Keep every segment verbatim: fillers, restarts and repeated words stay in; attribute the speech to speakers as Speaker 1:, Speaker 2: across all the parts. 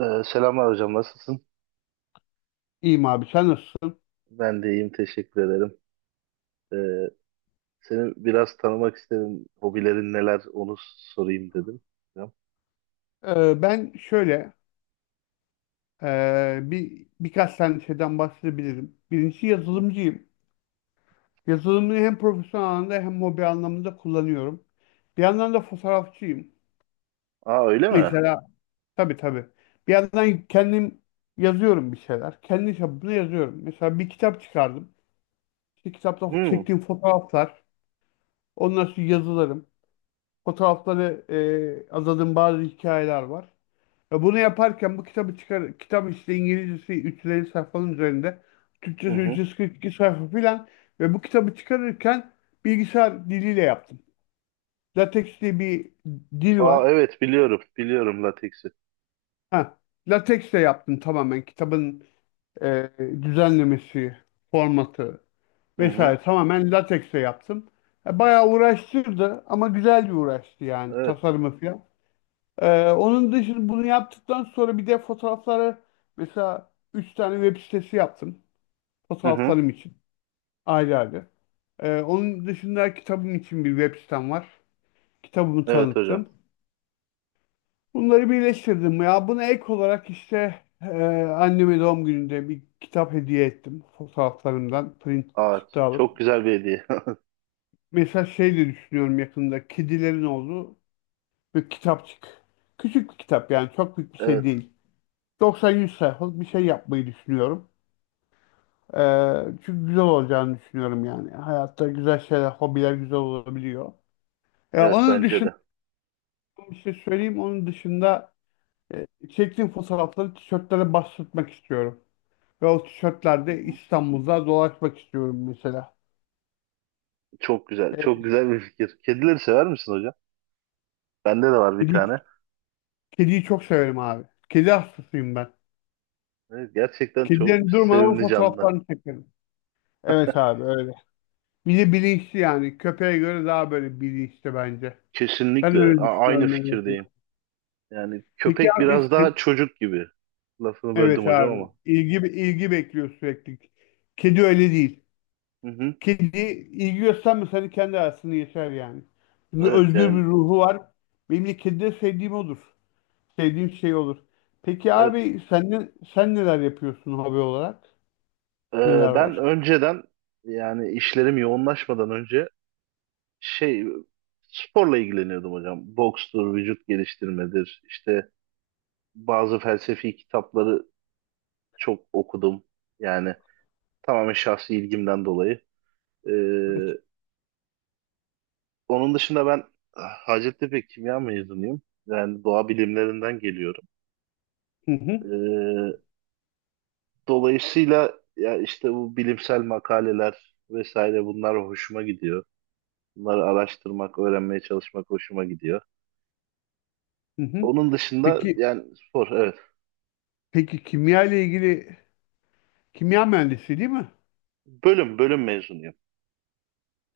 Speaker 1: Ee, selamlar hocam, nasılsın?
Speaker 2: İyiyim abi sen nasılsın?
Speaker 1: Ben de iyiyim, teşekkür ederim. Ee, Seni biraz tanımak istedim. Hobilerin neler, onu sorayım dedim. Hocam.
Speaker 2: Ee, ben şöyle e, bir birkaç tane şeyden bahsedebilirim. Birincisi
Speaker 1: Hı hı.
Speaker 2: yazılımcıyım. Yazılımı hem profesyonel anlamda hem hobi anlamında kullanıyorum. Bir yandan da fotoğrafçıyım.
Speaker 1: Aa öyle mi?
Speaker 2: Mesela tabii tabii. Bir yandan kendim yazıyorum bir şeyler. Kendi çapımda yazıyorum. Mesela bir kitap çıkardım. İşte kitapta
Speaker 1: Hı
Speaker 2: çektiğim fotoğraflar, ondan sonra yazılarım. Fotoğrafları e, azadığım bazı hikayeler var. Ve bunu yaparken bu kitabı çıkar, kitap işte İngilizcesi üç yüz elli sayfanın üzerinde,
Speaker 1: hı.
Speaker 2: Türkçesi
Speaker 1: Hı.
Speaker 2: üç yüz kırk iki sayfa filan ve bu kitabı çıkarırken bilgisayar diliyle yaptım. LaTeX diye bir dil var.
Speaker 1: Aa evet biliyorum, biliyorum lateksi.
Speaker 2: Ha, LaTeX ile yaptım tamamen kitabın e, düzenlemesi, formatı
Speaker 1: Hı hı.
Speaker 2: vesaire tamamen LaTeX ile yaptım. E, bayağı uğraştırdı ama güzel bir uğraştı yani
Speaker 1: Evet.
Speaker 2: tasarımı filan. Ee, onun dışında bunu yaptıktan sonra bir de fotoğrafları mesela üç tane web sitesi yaptım.
Speaker 1: Hı hı.
Speaker 2: Fotoğraflarım için ayrı ayrı. Ee, onun dışında kitabım için bir web sitem var. Kitabımı
Speaker 1: Evet hocam.
Speaker 2: tanıttım. Bunları birleştirdim. Ya buna ek olarak işte e, anneme doğum gününde bir kitap hediye ettim. Fotoğraflarımdan print
Speaker 1: Aa,
Speaker 2: çıktı
Speaker 1: çok
Speaker 2: alıp.
Speaker 1: güzel bir hediye.
Speaker 2: Mesela şey de düşünüyorum yakında kedilerin olduğu bir kitapçık. Küçük bir kitap yani çok büyük bir şey
Speaker 1: Evet,
Speaker 2: değil. doksan yüz sayfalık bir şey yapmayı düşünüyorum. Ee, çünkü güzel olacağını düşünüyorum yani. Hayatta güzel şeyler, hobiler güzel olabiliyor. Ee,
Speaker 1: evet
Speaker 2: onun
Speaker 1: bence
Speaker 2: dışında
Speaker 1: de.
Speaker 2: bir şey söyleyeyim. Onun dışında e, çektiğim fotoğrafları tişörtlere bastırmak istiyorum. Ve o
Speaker 1: Hı
Speaker 2: tişörtlerde
Speaker 1: hı.
Speaker 2: İstanbul'da dolaşmak istiyorum mesela.
Speaker 1: Çok güzel, çok
Speaker 2: Ee,
Speaker 1: güzel bir fikir. Kedileri sever misin hocam? Bende de var bir tane.
Speaker 2: kedi, kediyi çok severim abi. Kedi hastasıyım ben.
Speaker 1: Evet, gerçekten çok
Speaker 2: Kedilerin durmadan
Speaker 1: sevimli canlılar.
Speaker 2: fotoğraflarını çekerim. Evet abi öyle. Bir de bilinçli yani. Köpeğe göre daha böyle bilinçli bence. Ben
Speaker 1: Kesinlikle,
Speaker 2: öyle
Speaker 1: a- aynı
Speaker 2: düşünüyorum en
Speaker 1: fikirdeyim.
Speaker 2: azından.
Speaker 1: Yani
Speaker 2: Peki
Speaker 1: köpek
Speaker 2: abi
Speaker 1: biraz daha
Speaker 2: senin.
Speaker 1: çocuk gibi. Lafını böldüm
Speaker 2: Evet
Speaker 1: hocam
Speaker 2: abi.
Speaker 1: ama.
Speaker 2: İlgi, ilgi bekliyor sürekli. Kedi öyle değil.
Speaker 1: Hı hı.
Speaker 2: Kedi ilgi göstermese hani kendi arasında yeter yani. Çünkü
Speaker 1: Evet
Speaker 2: özgür bir
Speaker 1: yani
Speaker 2: ruhu var. Benim de kedide sevdiğim odur. Sevdiğim şey olur. Peki
Speaker 1: evet.
Speaker 2: abi sen, ne- sen neler yapıyorsun hobi olarak?
Speaker 1: Ee,
Speaker 2: Neler
Speaker 1: ben
Speaker 2: var?
Speaker 1: önceden, yani işlerim yoğunlaşmadan önce, şey sporla ilgileniyordum hocam. Bokstur, vücut geliştirmedir. İşte bazı felsefi kitapları çok okudum. Yani tamamen şahsi ilgimden dolayı. Ee,
Speaker 2: Evet.
Speaker 1: onun dışında ben Hacettepe Kimya mezunuyum. Yani doğa bilimlerinden geliyorum.
Speaker 2: Hı hı,
Speaker 1: Ee, Dolayısıyla ya işte bu bilimsel makaleler vesaire bunlar hoşuma gidiyor. Bunları araştırmak, öğrenmeye çalışmak hoşuma gidiyor.
Speaker 2: hı hı.
Speaker 1: Onun dışında
Speaker 2: Peki,
Speaker 1: yani spor, evet.
Speaker 2: peki kimya ile ilgili kimya mühendisi değil mi?
Speaker 1: Bölüm bölüm mezunuyum.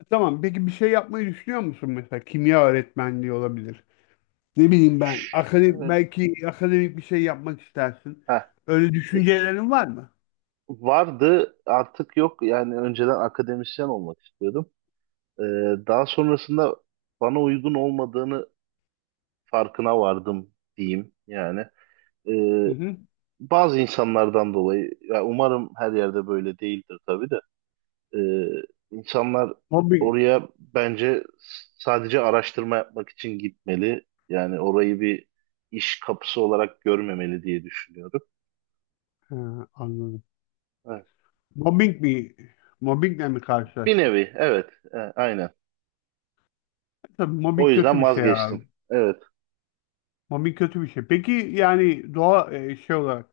Speaker 2: Tamam. Peki bir şey yapmayı düşünüyor musun mesela? Kimya öğretmenliği olabilir. Ne bileyim ben. Akademik,
Speaker 1: Evet.
Speaker 2: belki akademik bir şey yapmak istersin.
Speaker 1: Heh.
Speaker 2: Öyle
Speaker 1: E,
Speaker 2: düşüncelerin var mı?
Speaker 1: Vardı, artık yok yani, önceden akademisyen olmak istiyordum. Ee, daha sonrasında bana uygun olmadığını farkına vardım diyeyim yani.
Speaker 2: Hı
Speaker 1: Ee,
Speaker 2: hı.
Speaker 1: bazı insanlardan dolayı, ya umarım her yerde böyle değildir tabii de. Ee, insanlar
Speaker 2: Mobbing.
Speaker 1: oraya bence sadece araştırma yapmak için gitmeli. Yani orayı bir iş kapısı olarak görmemeli diye düşünüyorum.
Speaker 2: Ha, anladım.
Speaker 1: Evet.
Speaker 2: Mobbing mi? Mobbingle mi
Speaker 1: Bir
Speaker 2: karşılaştın?
Speaker 1: nevi, evet, e, aynen.
Speaker 2: Tabii
Speaker 1: O
Speaker 2: mobbing kötü
Speaker 1: yüzden
Speaker 2: bir şey abi.
Speaker 1: vazgeçtim. Evet.
Speaker 2: Mobbing kötü bir şey. Peki yani doğa e, şey olarak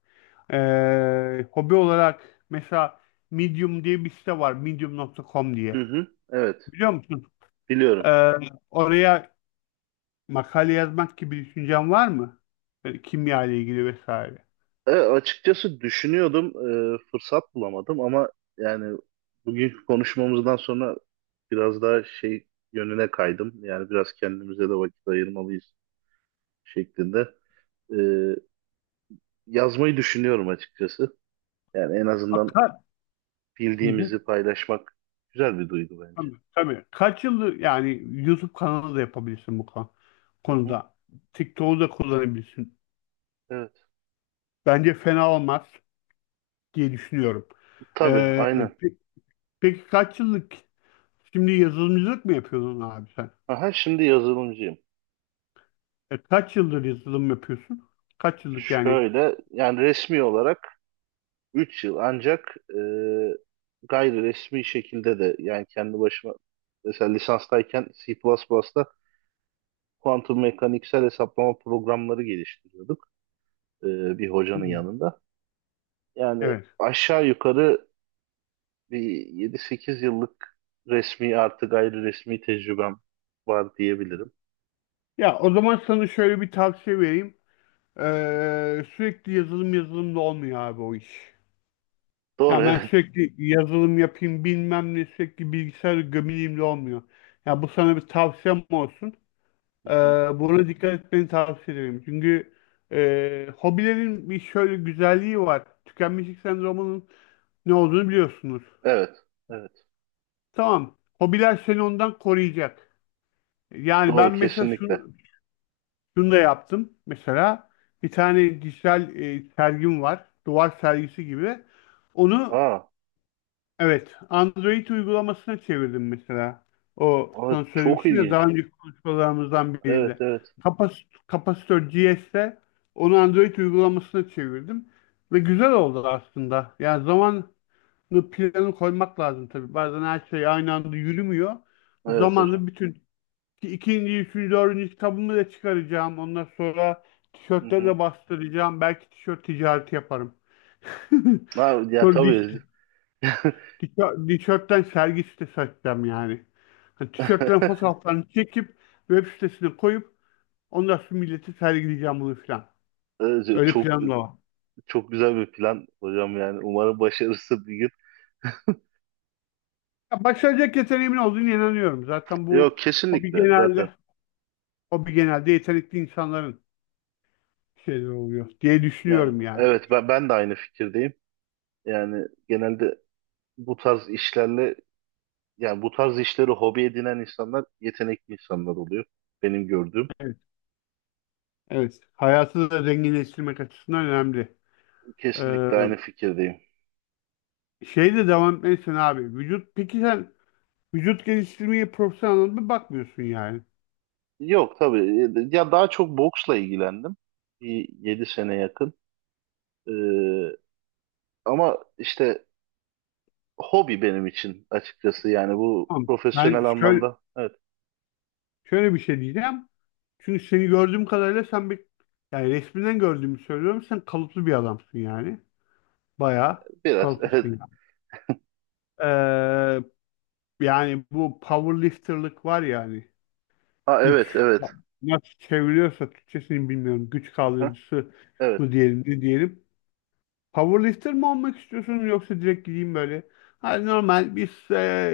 Speaker 2: e, hobi olarak mesela Medium diye bir site var. medium nokta com
Speaker 1: Hı
Speaker 2: diye.
Speaker 1: hı, evet,
Speaker 2: Biliyor musun? E,
Speaker 1: biliyorum.
Speaker 2: Oraya makale yazmak gibi bir düşüncen var mı? Böyle kimya ile ilgili vesaire.
Speaker 1: E, açıkçası düşünüyordum, e, fırsat bulamadım ama yani bugünkü konuşmamızdan sonra biraz daha şey yönüne kaydım. Yani biraz kendimize de vakit ayırmalıyız şeklinde. E, Yazmayı düşünüyorum açıkçası. Yani en azından
Speaker 2: Akar. Hı
Speaker 1: bildiğimizi
Speaker 2: hı.
Speaker 1: paylaşmak güzel bir duygu bence.
Speaker 2: Tabii, tabii. Kaç yıldır yani YouTube kanalı da yapabilirsin bu kon-
Speaker 1: Hı hı.
Speaker 2: konuda. TikTok'u da kullanabilirsin.
Speaker 1: Evet.
Speaker 2: Bence fena olmaz diye düşünüyorum.
Speaker 1: Tabii,
Speaker 2: Ee,
Speaker 1: aynen.
Speaker 2: pe- peki kaç yıllık. Şimdi yazılımcılık mı yapıyorsun abi sen?
Speaker 1: Aha, şimdi yazılımcıyım.
Speaker 2: E, kaç yıldır yazılım yapıyorsun? Kaç yıllık yani?
Speaker 1: Şöyle, yani resmi olarak üç yıl, ancak e, gayri resmi şekilde de, yani kendi başıma, mesela lisanstayken C++'da kuantum mekaniksel hesaplama programları geliştiriyorduk, e, bir hocanın
Speaker 2: Hmm,
Speaker 1: yanında. Yani
Speaker 2: evet.
Speaker 1: aşağı yukarı bir yedi sekiz yıllık resmi artı gayri resmi tecrübem var diyebilirim.
Speaker 2: Ya o zaman sana şöyle bir tavsiye vereyim. Ee, sürekli yazılım yazılımda olmuyor abi o iş.
Speaker 1: Doğru,
Speaker 2: Ya ben
Speaker 1: evet.
Speaker 2: sürekli yazılım yapayım bilmem ne sürekli bilgisayar gömüleyim de olmuyor. Ya bu sana bir tavsiyem olsun.
Speaker 1: Hı
Speaker 2: Ee,
Speaker 1: hı.
Speaker 2: Buna dikkat etmeni tavsiye ederim. Çünkü e, hobilerin bir şöyle güzelliği var. Tükenmişlik sendromunun ne olduğunu biliyorsunuz.
Speaker 1: Evet. Evet.
Speaker 2: Tamam. Hobiler seni ondan koruyacak. Yani ben
Speaker 1: Doğru,
Speaker 2: mesela
Speaker 1: kesinlikle.
Speaker 2: şunu, şunu da yaptım. Mesela bir tane dijital e, sergim var. Duvar sergisi gibi. Onu,
Speaker 1: Aa,
Speaker 2: evet, Android uygulamasına çevirdim mesela. O
Speaker 1: aa,
Speaker 2: sana
Speaker 1: çok
Speaker 2: söylemiştim ya
Speaker 1: ilginç.
Speaker 2: daha önceki konuşmalarımızdan
Speaker 1: Evet
Speaker 2: birinde.
Speaker 1: evet.
Speaker 2: Kapas kapasitör G S'te onu Android uygulamasına çevirdim ve güzel oldu aslında. Yani zamanlı planı koymak lazım tabii. Bazen her şey aynı anda yürümüyor.
Speaker 1: Evet hocam.
Speaker 2: Zamanlı bütün ikinci, üçüncü, dördüncü kitabımı da çıkaracağım. Ondan sonra
Speaker 1: Hı
Speaker 2: tişörtleri
Speaker 1: hı.
Speaker 2: de bastıracağım. Belki tişört ticareti yaparım.
Speaker 1: Ha, ya
Speaker 2: Sonra diş
Speaker 1: tabii.
Speaker 2: Tişö- tişörtten sergi sitesi açacağım yani. Hani tişörtlerin fotoğraflarını çekip web sitesine koyup ondan sonra milleti sergileyeceğim bunu filan.
Speaker 1: Evet,
Speaker 2: Öyle
Speaker 1: çok
Speaker 2: planım da var.
Speaker 1: çok güzel bir plan hocam yani. Umarım başarısı bir gün.
Speaker 2: Ya başaracak yeteneğimin olduğunu inanıyorum. Zaten bu
Speaker 1: Yok,
Speaker 2: hobi
Speaker 1: kesinlikle zaten.
Speaker 2: genelde hobi genelde yetenekli insanların şeyleri oluyor diye
Speaker 1: Yani
Speaker 2: düşünüyorum yani.
Speaker 1: evet, ben ben de aynı fikirdeyim. Yani genelde bu tarz işlerle Yani bu tarz işleri hobi edinen insanlar yetenekli insanlar oluyor. Benim gördüğüm.
Speaker 2: Evet. Evet. Hayatı da zenginleştirmek açısından önemli.
Speaker 1: Kesinlikle
Speaker 2: Ee,
Speaker 1: aynı fikirdeyim.
Speaker 2: Şeyle devam etmelisin abi. Vücut peki sen Vücut geliştirmeye profesyonel anlamda bakmıyorsun yani.
Speaker 1: Yok tabii. e, ya daha çok boksla ilgilendim. Bir yedi sene yakın. Ee, ama işte hobi benim için, açıkçası. Yani bu
Speaker 2: Tamam. Ben
Speaker 1: profesyonel
Speaker 2: şöyle,
Speaker 1: anlamda. Evet,
Speaker 2: şöyle bir şey diyeceğim. Çünkü seni gördüğüm kadarıyla sen bir yani resminden gördüğümü söylüyorum. Sen kalıplı bir adamsın yani. Bayağı
Speaker 1: biraz.
Speaker 2: kalıplısın
Speaker 1: Evet.
Speaker 2: yani. Ee, Yani bu powerlifterlık var yani.
Speaker 1: Ha, evet
Speaker 2: Güç
Speaker 1: evet.
Speaker 2: nasıl çeviriyorsa Türkçesini bilmiyorum. Güç
Speaker 1: Aha,
Speaker 2: kaldırıcısı
Speaker 1: evet.
Speaker 2: mı diyelim ne diyelim. Powerlifter mi olmak istiyorsun yoksa direkt gideyim böyle. Hani normal bir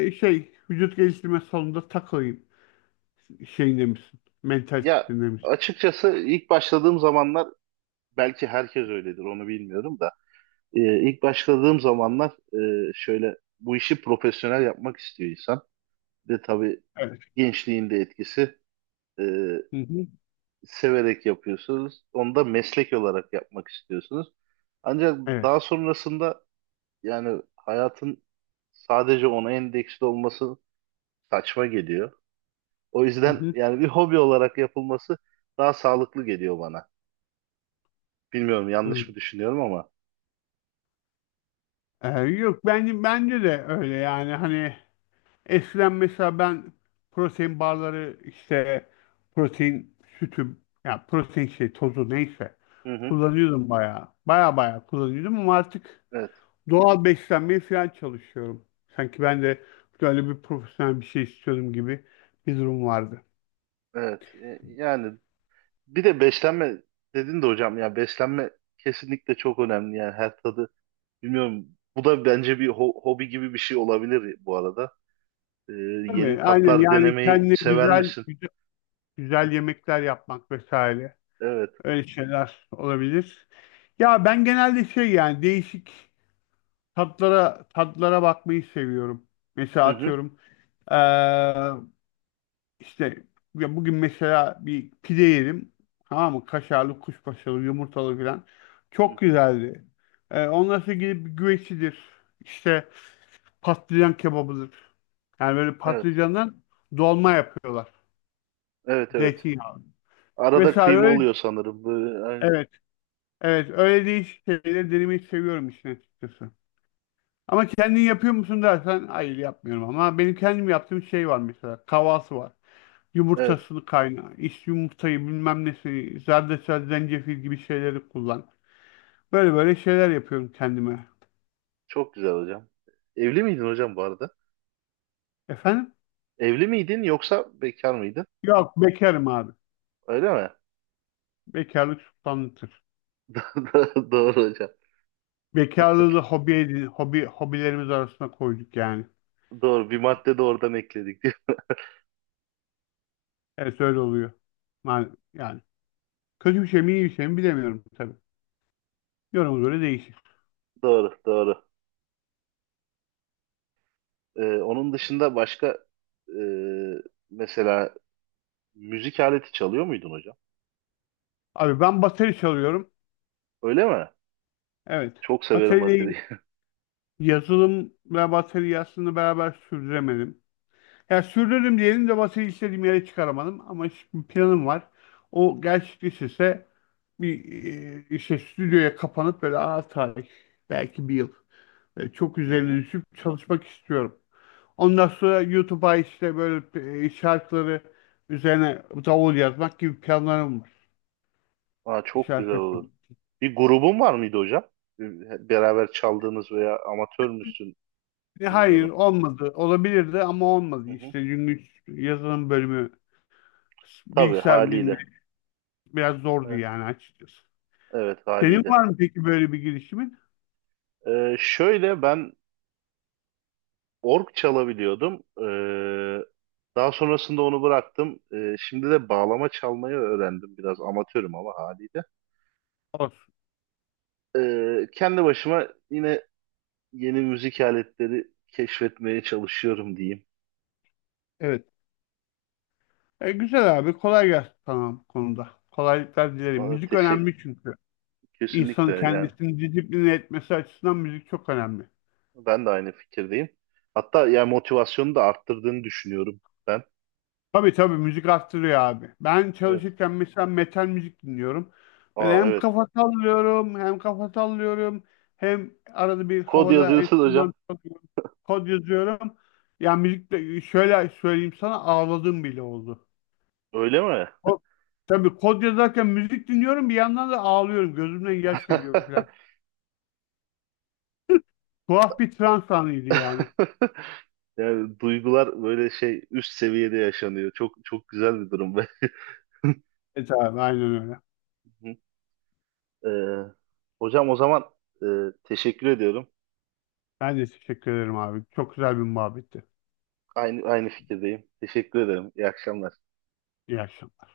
Speaker 2: e, şey vücut geliştirme salonunda takılayım şeyinde misin?
Speaker 1: Ya
Speaker 2: Mentalitesinde misin?
Speaker 1: açıkçası ilk başladığım zamanlar, belki herkes öyledir onu bilmiyorum da. Ee, ilk başladığım zamanlar, e, şöyle bu işi profesyonel yapmak istiyor insan. Ve tabii
Speaker 2: Evet.
Speaker 1: gençliğin de etkisi, e,
Speaker 2: Hı hı.
Speaker 1: severek yapıyorsunuz. Onu da meslek olarak yapmak istiyorsunuz. Ancak
Speaker 2: Evet.
Speaker 1: daha sonrasında yani hayatın sadece ona endeksli olması saçma geliyor. O
Speaker 2: Hı
Speaker 1: yüzden
Speaker 2: hı.
Speaker 1: yani bir hobi olarak yapılması daha sağlıklı geliyor bana. Bilmiyorum
Speaker 2: Hı.
Speaker 1: yanlış mı düşünüyorum ama.
Speaker 2: Ee, yok bence bence de öyle yani hani eskiden mesela ben protein barları işte protein sütü ya protein şey tozu neyse
Speaker 1: Hı hı.
Speaker 2: kullanıyordum bayağı. Baya baya kullanıyordum ama artık
Speaker 1: Evet,
Speaker 2: doğal beslenmeye falan çalışıyorum. Sanki ben de böyle bir profesyonel bir şey istiyordum gibi bir durum vardı.
Speaker 1: evet. E, yani bir de beslenme dedin de hocam, ya beslenme kesinlikle çok önemli yani her tadı bilmiyorum, bu da bence bir ho- hobi gibi bir şey olabilir bu arada. Ee, yeni
Speaker 2: Tabii aynen
Speaker 1: tatlar
Speaker 2: yani
Speaker 1: denemeyi
Speaker 2: kendine
Speaker 1: sever
Speaker 2: güzel
Speaker 1: misin?
Speaker 2: güzel, güzel yemekler yapmak vesaire
Speaker 1: Evet.
Speaker 2: öyle şeyler olabilir. Ya ben genelde şey yani değişik Tatlara tatlara bakmayı seviyorum. Mesela
Speaker 1: Hı hı.
Speaker 2: atıyorum eee, işte ya bugün mesela bir pide yedim. Tamam mı? Kaşarlı, kuşbaşılı, yumurtalı falan.
Speaker 1: Hı
Speaker 2: Çok
Speaker 1: hı.
Speaker 2: güzeldi. Eee ondan sonra gidip bir güvecidir. İşte patlıcan kebabıdır. Yani böyle
Speaker 1: Evet.
Speaker 2: patlıcandan dolma yapıyorlar.
Speaker 1: Evet evet.
Speaker 2: Zeytinyağı.
Speaker 1: Arada
Speaker 2: Mesela
Speaker 1: kıyma
Speaker 2: öyle
Speaker 1: oluyor sanırım. Böyle, aynen.
Speaker 2: evet. Evet öyle değişik şeyleri denemeyi seviyorum işin açıkçası. Ama kendin yapıyor musun dersen hayır yapmıyorum ama benim kendim yaptığım şey var mesela tavası var.
Speaker 1: Evet.
Speaker 2: Yumurtasını kayna, iç yumurtayı bilmem nesi, zerdeçal, zencefil gibi şeyleri kullan. Böyle böyle şeyler yapıyorum kendime.
Speaker 1: Çok güzel hocam. Evli miydin hocam bu arada?
Speaker 2: Efendim?
Speaker 1: Evli miydin yoksa bekar mıydın?
Speaker 2: Yok bekarım abi.
Speaker 1: Öyle mi?
Speaker 2: Bekarlık sultanlıktır.
Speaker 1: Doğru hocam.
Speaker 2: Bekarlığı da hobi edin, hobi, hobilerimiz arasına koyduk yani.
Speaker 1: Doğru. Bir madde de oradan ekledik.
Speaker 2: Evet öyle oluyor. Yani, yani kötü bir şey mi iyi bir şey mi bilemiyorum tabii. Yoruma göre değişir.
Speaker 1: Doğru. Doğru. Ee, onun dışında başka, e, mesela müzik aleti çalıyor muydun hocam?
Speaker 2: Abi ben bateri çalıyorum.
Speaker 1: Öyle mi?
Speaker 2: Evet.
Speaker 1: Çok severim
Speaker 2: Bateriyle
Speaker 1: bateriyi.
Speaker 2: Yazılım ve bataryasını beraber sürdüremedim. Ya sürdürdüm diyelim de bataryayı istediğim yere çıkaramadım. Ama şimdi planım var. O gerçekleşirse bir e, işte stüdyoya kapanıp böyle ağır tarih belki bir yıl e, çok
Speaker 1: Hı
Speaker 2: üzerine
Speaker 1: hı.
Speaker 2: düşüp çalışmak istiyorum. Ondan sonra YouTube'a işte böyle e, şarkıları üzerine davul yazmak gibi planlarım var.
Speaker 1: Aa, çok güzel
Speaker 2: Şarkı.
Speaker 1: olur.
Speaker 2: İçin.
Speaker 1: Bir grubun var mıydı hocam? Bir- Beraber çaldığınız veya amatör müsün
Speaker 2: E, hayır
Speaker 1: bilmiyorum.
Speaker 2: olmadı. Olabilirdi ama olmadı.
Speaker 1: Hı hı.
Speaker 2: İşte çünkü yazılım bölümü
Speaker 1: Tabii,
Speaker 2: bilgisayar
Speaker 1: haliyle.
Speaker 2: bilimleri biraz zordu
Speaker 1: Evet,
Speaker 2: yani açıkçası.
Speaker 1: evet
Speaker 2: Senin
Speaker 1: haliyle.
Speaker 2: var mı peki böyle bir girişimin?
Speaker 1: Ee, şöyle ben org çalabiliyordum. Ee, daha sonrasında onu bıraktım. Ee, şimdi de bağlama çalmayı öğrendim. Biraz amatörüm ama haliyle.
Speaker 2: Olsun.
Speaker 1: Ee, kendi başıma yine yeni müzik aletleri keşfetmeye çalışıyorum diyeyim.
Speaker 2: Evet. E, güzel abi. Kolay gelsin sana bu konuda. Kolaylıklar dilerim.
Speaker 1: Aa,
Speaker 2: Müzik
Speaker 1: teşe-
Speaker 2: önemli çünkü.
Speaker 1: kesinlikle
Speaker 2: İnsanın
Speaker 1: yani
Speaker 2: kendisini disipline etmesi açısından müzik çok önemli.
Speaker 1: ben de aynı fikirdeyim. Hatta yani motivasyonu da arttırdığını düşünüyorum ben.
Speaker 2: Tabii tabii müzik arttırıyor abi. Ben
Speaker 1: Evet.
Speaker 2: çalışırken mesela metal müzik dinliyorum. Böyle
Speaker 1: Aa,
Speaker 2: hem
Speaker 1: evet.
Speaker 2: kafa sallıyorum hem kafa sallıyorum hem arada bir
Speaker 1: Kod
Speaker 2: havada
Speaker 1: yazıyorsun hocam.
Speaker 2: enstrüman çalıyorum, kod yazıyorum. Ya müzik de şöyle söyleyeyim sana ağladığım bile oldu.
Speaker 1: Öyle mi?
Speaker 2: Ko- Tabii kod yazarken müzik dinliyorum bir yandan da ağlıyorum. Gözümden yaş geliyor falan. Tuhaf bir trans anıydı yani.
Speaker 1: Yani duygular böyle şey üst seviyede yaşanıyor. Çok çok güzel bir durum be.
Speaker 2: Evet abi aynen öyle.
Speaker 1: Ee, hocam o zaman, e, teşekkür ediyorum.
Speaker 2: Ben de teşekkür ederim abi. Çok güzel bir muhabbetti.
Speaker 1: Aynı aynı fikirdeyim. Teşekkür ederim. İyi akşamlar.
Speaker 2: İyi akşamlar.